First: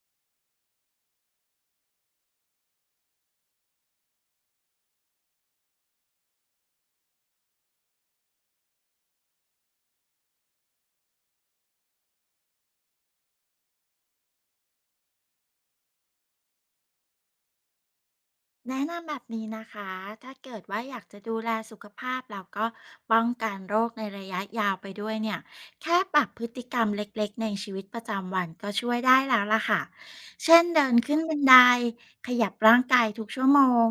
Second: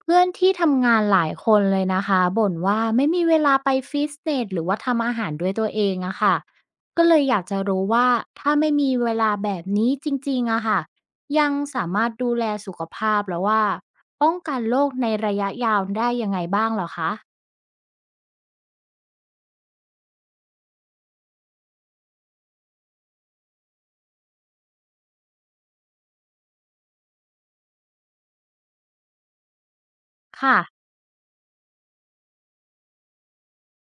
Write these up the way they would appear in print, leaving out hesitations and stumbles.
เพื่อนที่ทำงานหลายคนเลยนะคะบ่นว่าไม่มีเวลาไปฟิตเนสหรือว่าทำอาหารด้วยตัวเองอะค่ะก็เลยอยากจะรู้ว่าถ้าไม่มีเวลาแบบนี้จริงๆอะค่ะยังสามารถดูแลสุขภาพแล้วว่าป้องกันโรคในระยะยาวได้ยังไงบ้างเหรอคะแนะนำแบบนี้นะคะ ถ้าเกิดว่าอยากจะดูแลสุขภาพแล้วก็ป้องกันโรคในระยะยาวไปด้วยเนี่ย แค่ปรับพฤติกรรมเล็กๆในชีวิตประจำวันก็ช่วยได้แล้วล่ะค่ะ เช่ค่ะนเดินขึ้นบันไดขยับร่างกายทุกชั่วโมง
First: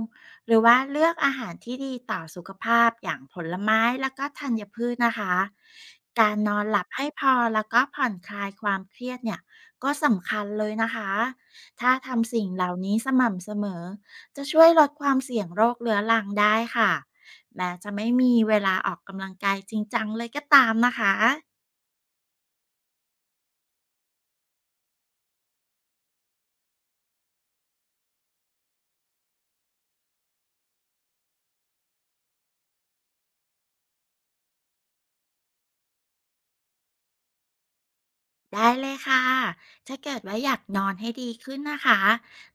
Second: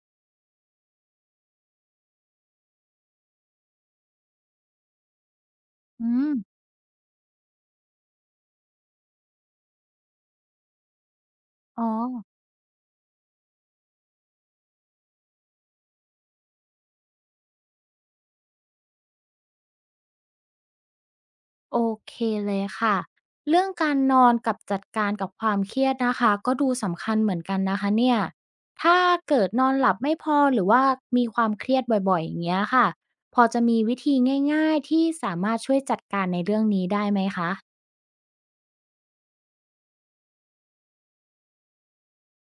หรือว่าเลือกอาหารที่ดีต่อสุขภาพอย่างผลไม้แล้วก็ธัญพืชนะคะ อืการนอมนหลับให้พอแล้วก็ผ่อนคลายความเครียดเนี่ยก็สำคัญเลยนะคะอ๋อ ถ้าทำสิ่งเหล่านี้สม่ำเสมอ จะช่วยลดความเสี่ยงโรคเรื้อรังได้ค่ะแม้จะไม่มีเวลาออกกำลังกายจริงจังเลยก็ตามนะคะ โอเคเลยค่ะเรื่องการนอนกับจัดการกับความเครียดนะคะก็ดูสำคัญเหมือนกันนะคะเนี่ยถ้าเกิดนอนหลับไม่พอหรือว่ามีความเครียดบ่อยๆอย่างเงี้ยค่ะพอจะมีวิธีง่ายๆที่สามารถช่วยจัดการในเรื่องนี้ได้ไหมคะได้เลยค่ะถ้าเกิดว่าอยากนอนให้ดีขึ้นนะคะ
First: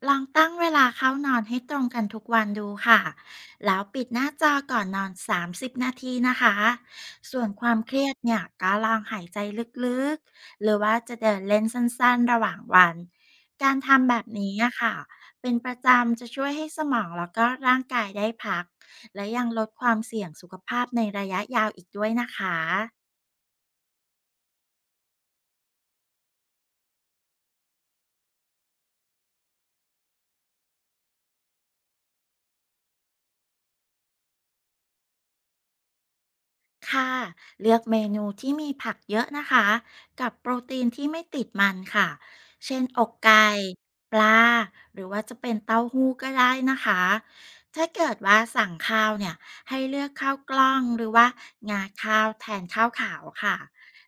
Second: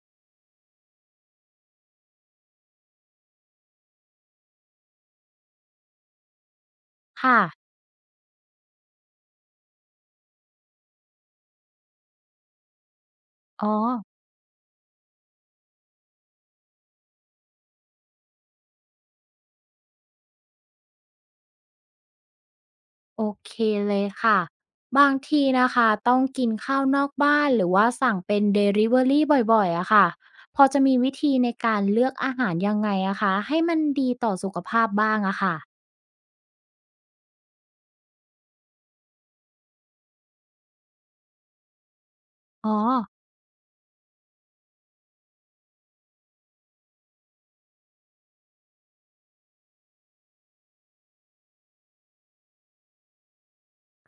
ลองตั้งเวลาเข้านอนให้ตรงกันทุกวันดูค่ะ แล้วปิดหน้าจอก่อนนอนส30นาทีนะคะค่ะส่วนความเครียดเนี่ยก็ลองหายใจลึกๆ หรือว่าจะเดินเล่นสั้นๆ ระหว่างวัน อ๋อ การทำแบบนี้อะค่ะ เป็นประจำจะช่วยให้สมองแล้วก็ร่างกายได้พักและยังลดความเสี่ยงสุขภาพในระยะยาวอีกด้วยนะคะ โอเคเลยค่ะบางทีนะคะต้องกินข้าวนอกบ้านหรือว่าสั่งเป็นเดลิเวอรี่บ่อยๆอะค่ะพอจะมีวิธีในการเลือกอาหารยังไงอะคะให้มันดีต่อสุขภาพบ้างอะค่ะค่ะเลือกเมนูที่มีผักเยอะนะคะกับโปรตีนที่ไม่ติดมันค่ะอ๋อเช่นอกไก่ปลาหรือว่าจะเป็นเต้าหู้ก็ได้นะคะถ้าเกิดว่าสั่งข้าวเนี่ยให้เลือกข้าวกล้องหรือว่างาข้าวแทนข้าวขาวค่ะ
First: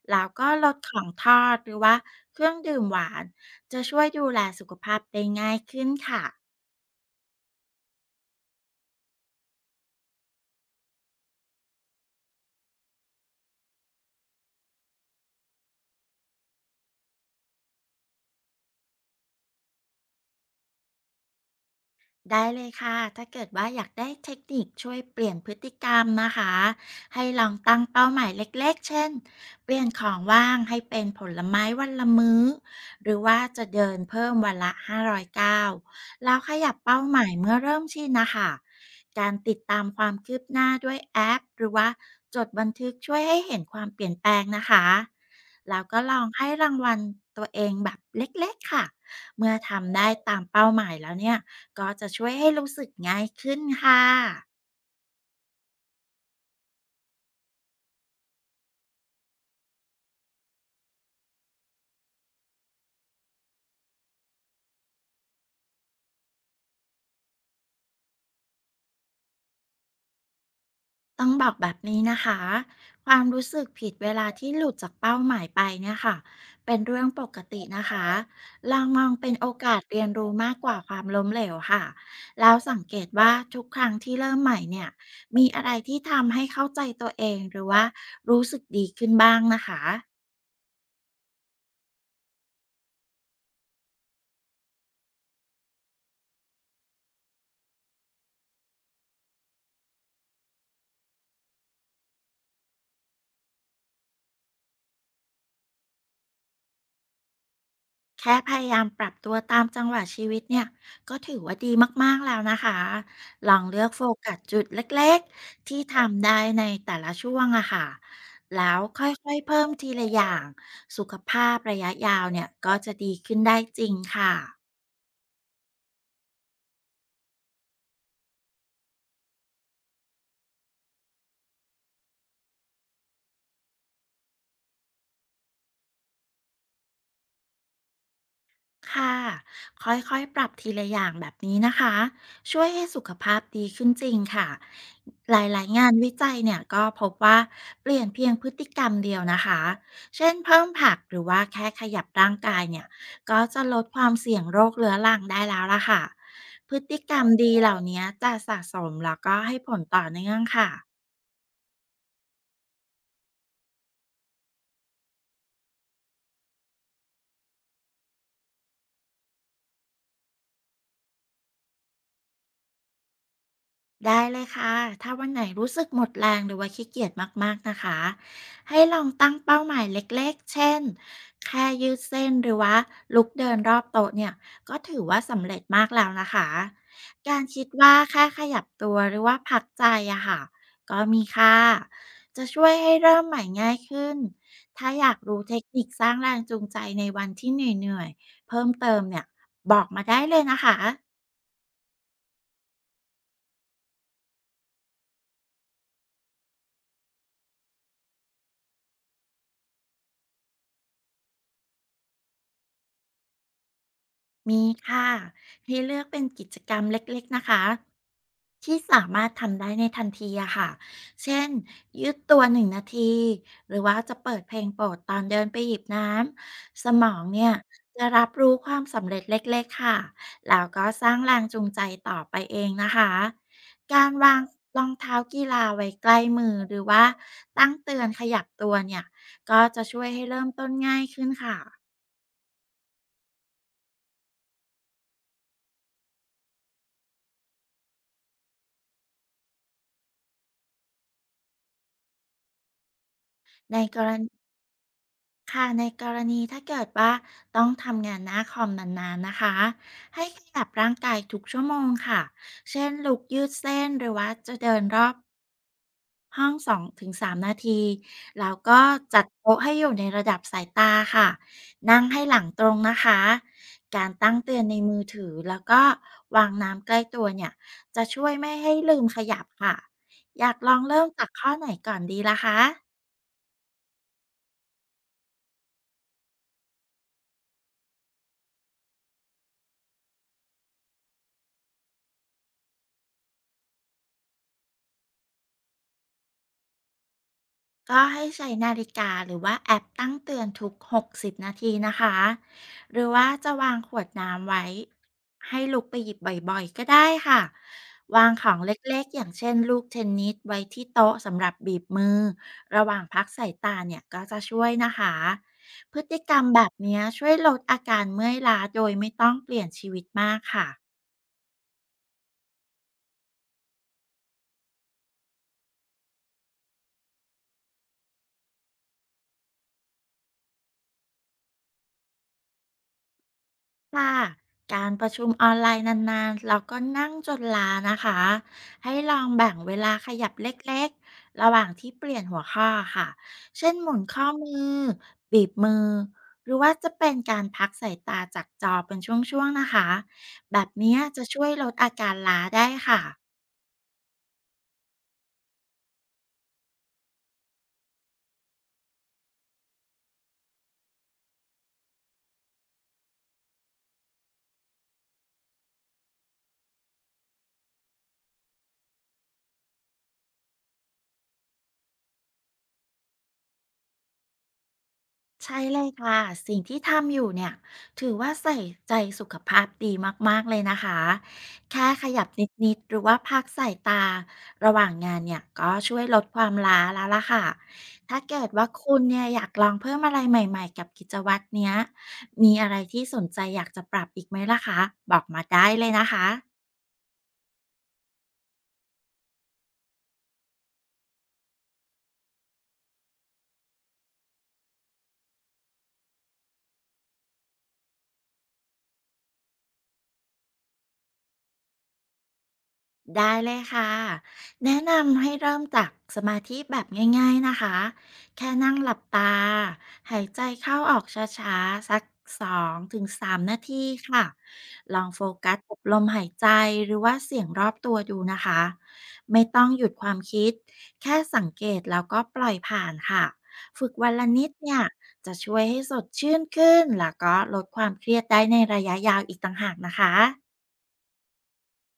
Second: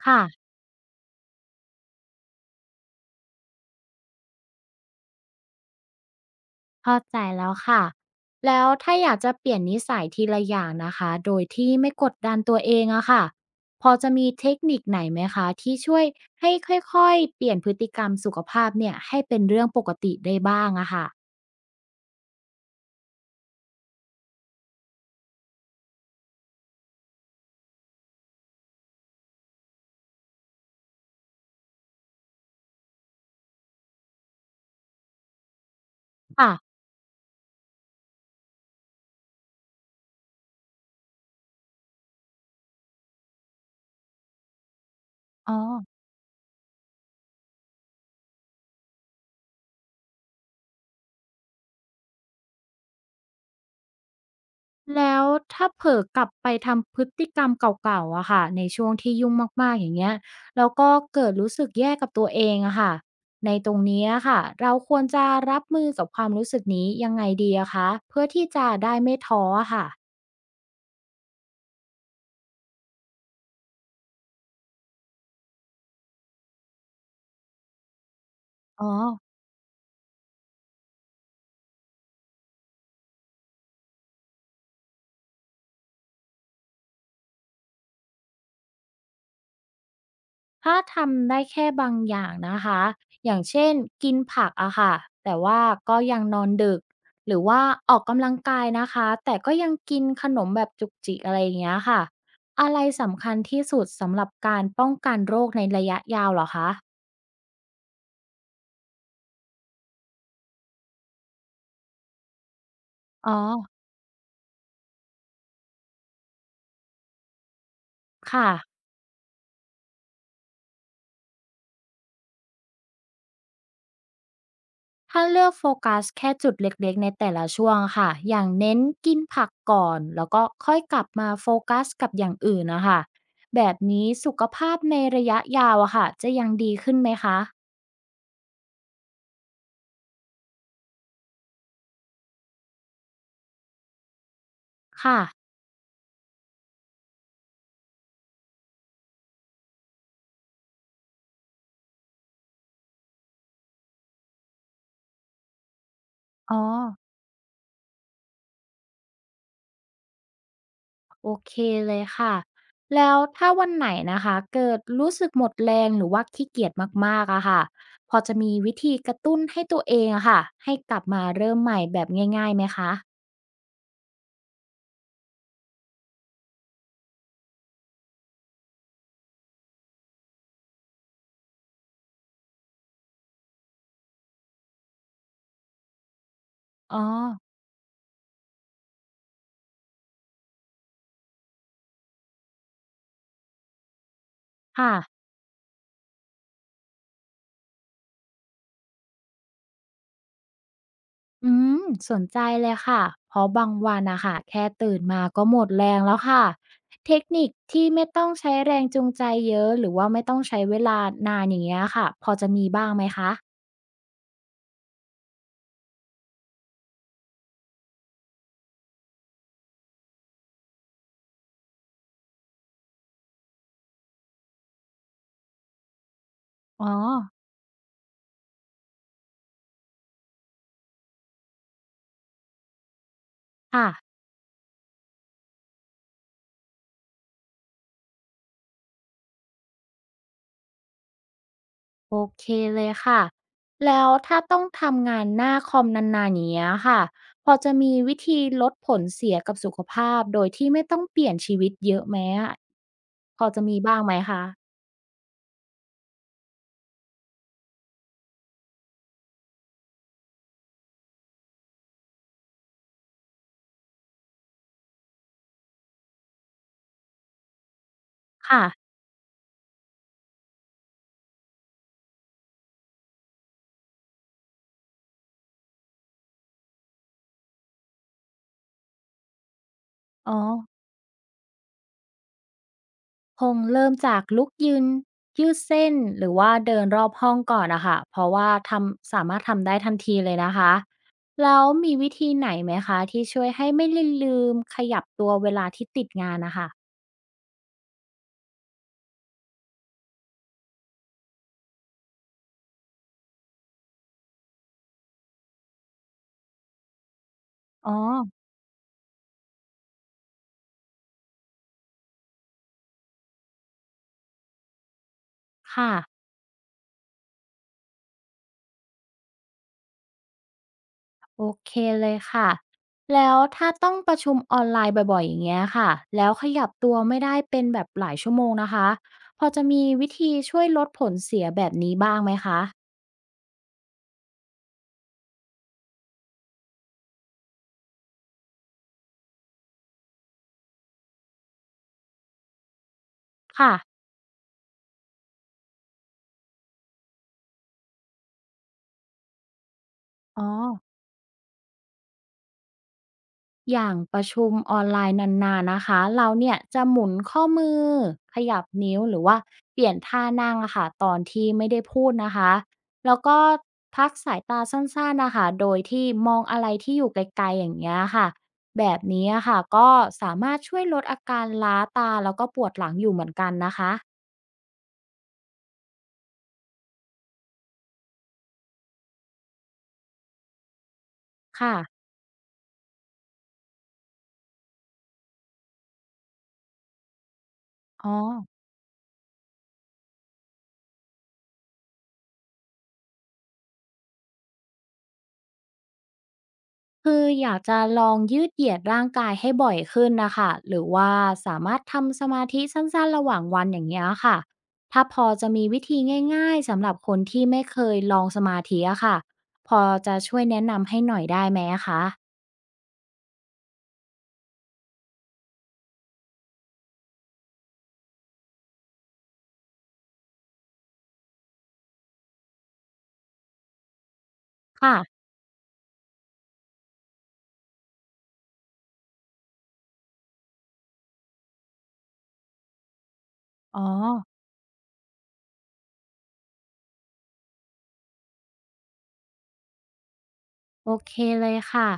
ค่ะแล้วก็ลดของทอดหรือว่าเครื่องดื่มหวานจะช่วยดูแลสุขภาพได้ง่ายขึ้นค่ะ เข้าใจแล้วค่ะแล้วถ้าอยากจะเปลี่ยนนิสัยทีละอย่างนะคะโดยที่ไม่กดดันตัวเองอะค่ะพอจะมีเทคนิคไหนไหมคะที่ช่วยให้ค่อยๆเปลี่ยนพฤติกรรมสุขภาพเนี่ยให้เป็นเรื่องปกติได้บ้างอะค่ะได้เลยค่ะถ้าเกิดว่าอยากได้เทคนิคช่วยเปลี่ยนพฤติกรรมนะคะ ให้ลองตั้งเป้าหมายเล็กๆ เช่น เปลี่ยนของว่างให้เป็นผลไม้วันละมื้อ หรือว่าจะเดินเพิ่มวันละ 5 0 9ก้าวแล้วขยัค่ะบเป้าหมายเมื่อเริ่มชินนะคะ การติดตามความคืบหน้าด้วยแอปหรือว่าจดบันทึกช่วยให้เห็นความเปลี่ยนแปลงนะคะ อ๋อ แล้วก็ลองให้รางวัลตัวเองแบบเล็กๆค่ะ เมื่อทำได้ตามเป้าหมายแล้วเนี่ยก็จะช่วยให้รู้สึกง่ายขึ้นค่ะแล้วถ้าเผลอกลับไปทำพฤติกรรมเก่าๆอะค่ะในช่วงที่ยุ่งมากๆอย่างเงี้ยแล้วก็เกิดรู้สึกแย่กับตัวเองอะค่ะในตรงนี้อะค่ะเราควรจะรับมือกับความรู้สึกนี้ยังไงดีอะคะเพื่อที่จะได้ไม่ท้ออะค่ะต้องบอกแบบนี้นะคะความรู้สึกผิดเวลาที่หลุดจากเป้าหมายไปเนี่ยค่ะเป็นเรื่องปกตินะคะลออ๋อ งมองเป็นโอกาสเรียนรู้มากกว่าความล้มเหลวค่ะแล้วสังเกตว่าทุกครั้งที่เริ่มใหม่เนี่ยมีอะไรที่ทำให้เข้าใจตัวเองหรือว่ารู้สึกดีขึ้นบ้างนะคะ ถ้าทำได้แค่บางอย่างนะคะ อย่างเช่นกินผักอะค่ะ แต่ว่าก็ยังนอนดึก หรือว่าออกกำลังกายนะคะ แต่ก็ยังกินขนมแบบจุกจิกอะไรอย่างเงี้ยค่ะ อะไรสำคัญที่สุดสำหรับการป้องกันโรคในระยะยาวเหรอคะแค่พยายามปรับตัวตามจังหวะชีวิตเนี่ยก็ถือว่าดีมากๆแล้วนะคะอ๋อลองเลือกโฟกัสจุดเล็กๆที่ทำได้ในแต่ละช่วงอะค่ะค่ะ แล้วค่อยๆเพิ่มทีละอย่างสุขภาพระยะยาวเนี่ยก็จะดีขึ้นได้จริงค่ะ ถ้าเลือกโฟกัสแค่จุดเล็กๆในแต่ละช่วงค่ะ อย่างเน้นกินผักก่อนแล้วก็ค่อยกลับมาโฟกัสกับอย่างอื่นนะคะแบบนี้สุขภาพในระยะยาวอะค่ะจะยังดีขึ้นไหมคะ ค่ะค่อยๆปรับทีละอย่างแบบนี้นะคะช่วยให้สุขภาพดีขึ้นจริงค่ะค่ะหลายๆ งานวิจัยเนี่ยก็พบว่าเปลี่ยนเพียงพฤติกรรมเดียวนะคะเช่นเพิ่มผักหรือว่าแค่ขยับร่างกายเนี่ยก็จะลดความเสี่ยงโรคเรื้อรังได้แล้วล่ะค่ะอ๋อพฤติกรรมดีเหล่านี้จะสะสมแล้วก็ให้ผลต่อเนื่องค่ะ โอเคเลยค่ะ แล้วถ้าวันไหนนะคะเกิดรู้สึกหมดแรงหรือว่าขี้เกียจมากๆอะค่ะพอจะมีวิธีกระตุ้นให้ตัวเองอะค่ะให้กลับมาเริ่มใหม่แบบง่ายๆไหมคะได้เลยค่ะถ้าวันไหนรู้สึกหมดแรงหรือว่าขี้เกียจมากๆนะคะ ให้ลองตั้งเป้าหมายเล็กๆเช่นแค่ยืดเส้นหรือว่าลุกเดินรอบโต๊ะเนี่ยก็ถือว่าสำเร็จมากแล้วนะคะ อ๋อการคิดว่าแค่ขยับตัวหรือว่าพักใจอะค่ะก็มีค่าจะช่วยให้เริ่มใหม่ง่ายขึ้น ถ้าค่ะ อยากรู้เทคนิคสร้างแรงจูงใจในวันที่เหนื่อยๆเพิ่มเติมเนี่ยบอกมาได้เลยนะคะ อืมสนใจเลยค่ะเพราะบางวันอะค่ะแค่ตื่นมาก็หมดแรงแล้วค่ะเทคนิคที่ไม่ต้องใช้แรงจูงใจเยอะหรือว่าไม่ต้องใช้เวลานานอย่างเงี้ยค่ะพอจะมีบ้างไหมคะมีค่ะให้เลือกเป็นกิจกรรมเล็กๆนะคะที่สามารถทำได้ในทันทีอะค่ะเช่นยืดตัวหนึ่งนาทีหรือว่าจะเปิดเพลงโปรดตอนเดินไปหยิบน้ำอ๋สอมองเนี่ยจะรับรู้ความสำเร็จเล็กๆค่ะแล้วก็สร้างแรงจูงใจต่อไปเองนะคะค่ะการวางรองเท้ากีฬาไว้ใกล้มือหรือว่าตั้งเตือนขยับตัวเนี่ยก็จะช่วยให้เริ่มต้นง่ายขึ้นค่ะโอเคเลยค่ะแล้วถ้าต้องทำงานหน้าคอมนานๆอย่างเงี้ยค่ะพอจะมีวิธีลดผลเสียกับสุขภาพโดยที่ไม่ต้องเปลี่ยนชีวิตเยอะไหมอะพอจะในมีกบ้างรไหมณี คะในกรณีถ้าเกิดว่าต้องทำงานหน้าคอมนานๆนะคะให้ขยับร่างกายทุกชั่วโมงค่ะเช่นลุกยืดเส้นหรือว่าจะเดินรอบห้อง2-3นาทีแล้วค่ะก็จัดโต๊ะให้อยู่ในระดับสายตาค่ะนั่งให้หลังตรงนะคะการตั้งเตือนในมือถือแล้วก็วางน้ำใกล้ตัวเนี่ยจะช่วยไม่ให้ลืมขยับค่ะอ๋อ อยากลองเริ่มจากข้อไหนก่อนดีล่ะคะ คงเริ่มจากลุกยืนยืดเส้นหรือว่าเดินรอบห้องก่อนนะคะเพราะว่าสามารถทำได้ทันทีเลยนะคะแล้วมีวิธีไหนไหมคะที่ช่วยให้ไม่ลืมขยับตัวเวลาที่ติดงานนะคะก็ให้ใช้นาฬิกาหรือว่าแอปตั้งเตือนทุก60นาทีนะคะหรือว่าจะวางขวดน้ำไว้ให้ลุกไปหยิบบ่อยๆก็ได้ค่ะอ๋อวางของเล็กๆอย่างเช่นลูกเทนนิสไว้ที่โต๊ะสำหรับบีบมือระหว่างพักสายตาเนี่ยก็จะช่วยนะคะค่ะพฤติกรรมแบบเนี้ยช่วยลดอาการเมื่อยล้าโดยไม่ต้องเปลี่ยนชีวิตมากค่ะ โอเคเลยค่ะแล้วถ้าต้องประชุมออนไลน์บ่อยๆอย่างเงี้ยค่ะแล้วขยับตัวไม่ได้เป็นแบบหลายชั่วโมงนะคะพอจะมีวิธีช่วยลดผลเสียแบบนี้บ้างไหมคะค่ะการประชุมออนไลน์นานๆเราก็นั่งจนลานะคะให้ลองแบ่งเวลาขยับเล็กๆระหว่างที่เปลี่ยนหัวข้อค่ะเช่ค่ะนหมุนข้อมือบีบมือหรือว่าจะเป็นการพักสายตาจากจอเป็นช่วงๆนะคะอ๋อ แบบเนี้ยจะช่วยลดอาการล้าได้ค่ะ อย่างประชุมออนไลน์นานๆนะคะ เราเนี่ยจะหมุนข้อมือขยับนิ้วหรือว่าเปลี่ยนท่านั่งอะค่ะตอนที่ไม่ได้พูดนะคะแล้วก็พักสายตาสั้นๆนะคะโดยที่มองอะไรที่อยู่ไกลๆอย่างเงี้ยค่ะแบบนี้อะค่ะก็สามารถช่วยลดอาการล้าตาแล้วก็ปวดหลังอยู่เหมือนกันนะคะใช่เลยค่ะสิ่งที่ทำอยู่เนี่ยถือว่าใส่ใจสุขภาพดีมากๆเลยนะคะค่ะแค่ขยับนิดๆหรือว่าพักสายตาระหว่างงานเนี่ยก็ช่วยลดความล้าแล้วล่ะค่ะอ๋อ ถ้าเกิดว่าคุณเนี่ยอยากลองเพิ่มอะไรใหม่ๆกับกิจวัตรเนี้ยมีอะไรที่สนใจอยากจะปรับอีกไหมล่ะคะบอกมาได้เลยนะคะ คืออยากจะลองยืดเหยียดร่างกายให้บ่อยขึ้นนะคะหรือว่าสามารถทำสมาธิสั้นๆระหว่างวันอย่างเงี้ยค่ะถ้าพอจะมีวิธีง่ายๆสำหรับคนที่ไม่เคยลองสมาธิอะค่ะพอจะช่วยแนะนำให้หน่อยได้ไหมอะคะได้เลยค่ะ แนะนำให้เริ่มจากสมาธิแบบง่ายๆนะคะ แค่นั่งหลับตา หายใจเข้าออกช้าๆสัก2-3 นาทีค่ะ ค่ะลองโฟกัสกับลมหายใจหรือว่าเสียงรอบตัวดูนะคะ ไม่ต้องหยุดความคิด แค่สังเกตแล้วก็ปล่อยผ่านค่ะ อ๋อฝึกวันละนิดเนี่ยจะช่วยให้สดชื่นขึ้นแล้วก็ลดความเครียดได้ในระยะยาวอีกต่างหากนะคะ โอเคเลยค่ะ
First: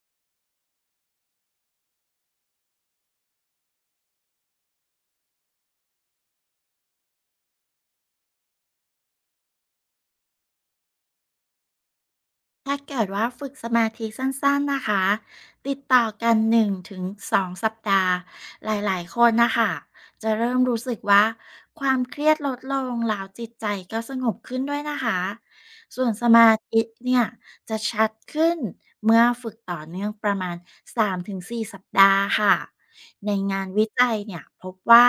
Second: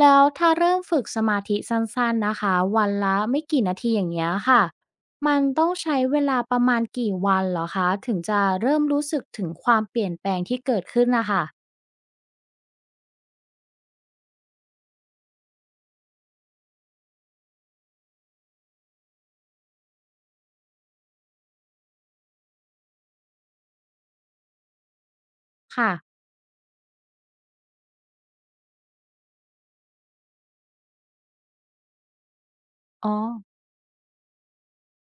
แล้วถ้าเริ่มฝึกสมาธิสั้นๆนะคะวันละไม่กี่นาทีอย่างเงี้ยค่ะมันต้องใช้เวลาประมาณกี่วันเหรอคะถึงจะเริ่มรู้สึกถึงความเปลี่ยนแปลงที่เกิดขึ้นนะคะ ถ้าเกิดว่าฝึกสมาธิสั้นๆนะคะติดต่อกัน1-2 สัปดาห์หลายๆคนนะคะจะเริ่มรู้สึกว่าความเครียดลดลงแล้วจิตใจก็สงบขึ้นด้วยนะคะค่ะ ส่วนสมาธิเนี่ยจะชัดขึ้นเมื่อฝึกต่อเนื่องประมาณ3-4สสัปดาห์ค่ะอ๋อในงานวิจัยเนี่ยพบว่า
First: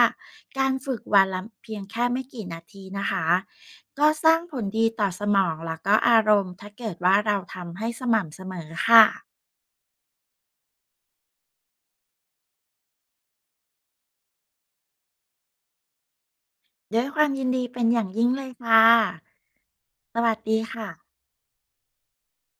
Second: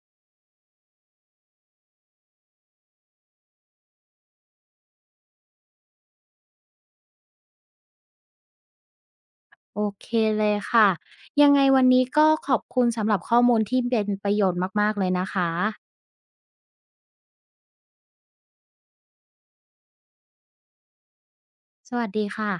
การฝึกวันละเพียงแค่ไม่กี่นาทีนะคะ ก็สร้างผลดีต่อสมองแล้วก็อารมณ์ถ้าเกิดว่าเราทำให้สม่ำเสมอค่ะโอเคเลยค่ะ ยังไงวันนี้ก็ขอบคุณสำหรับข้อมูลที่เป็นประโยชน์มากๆเลยนะคะ ด้วยความยินดีเป็นอย่างยิ่งเลยค่ะสวัสดีค่ะสวัสดีค่ะ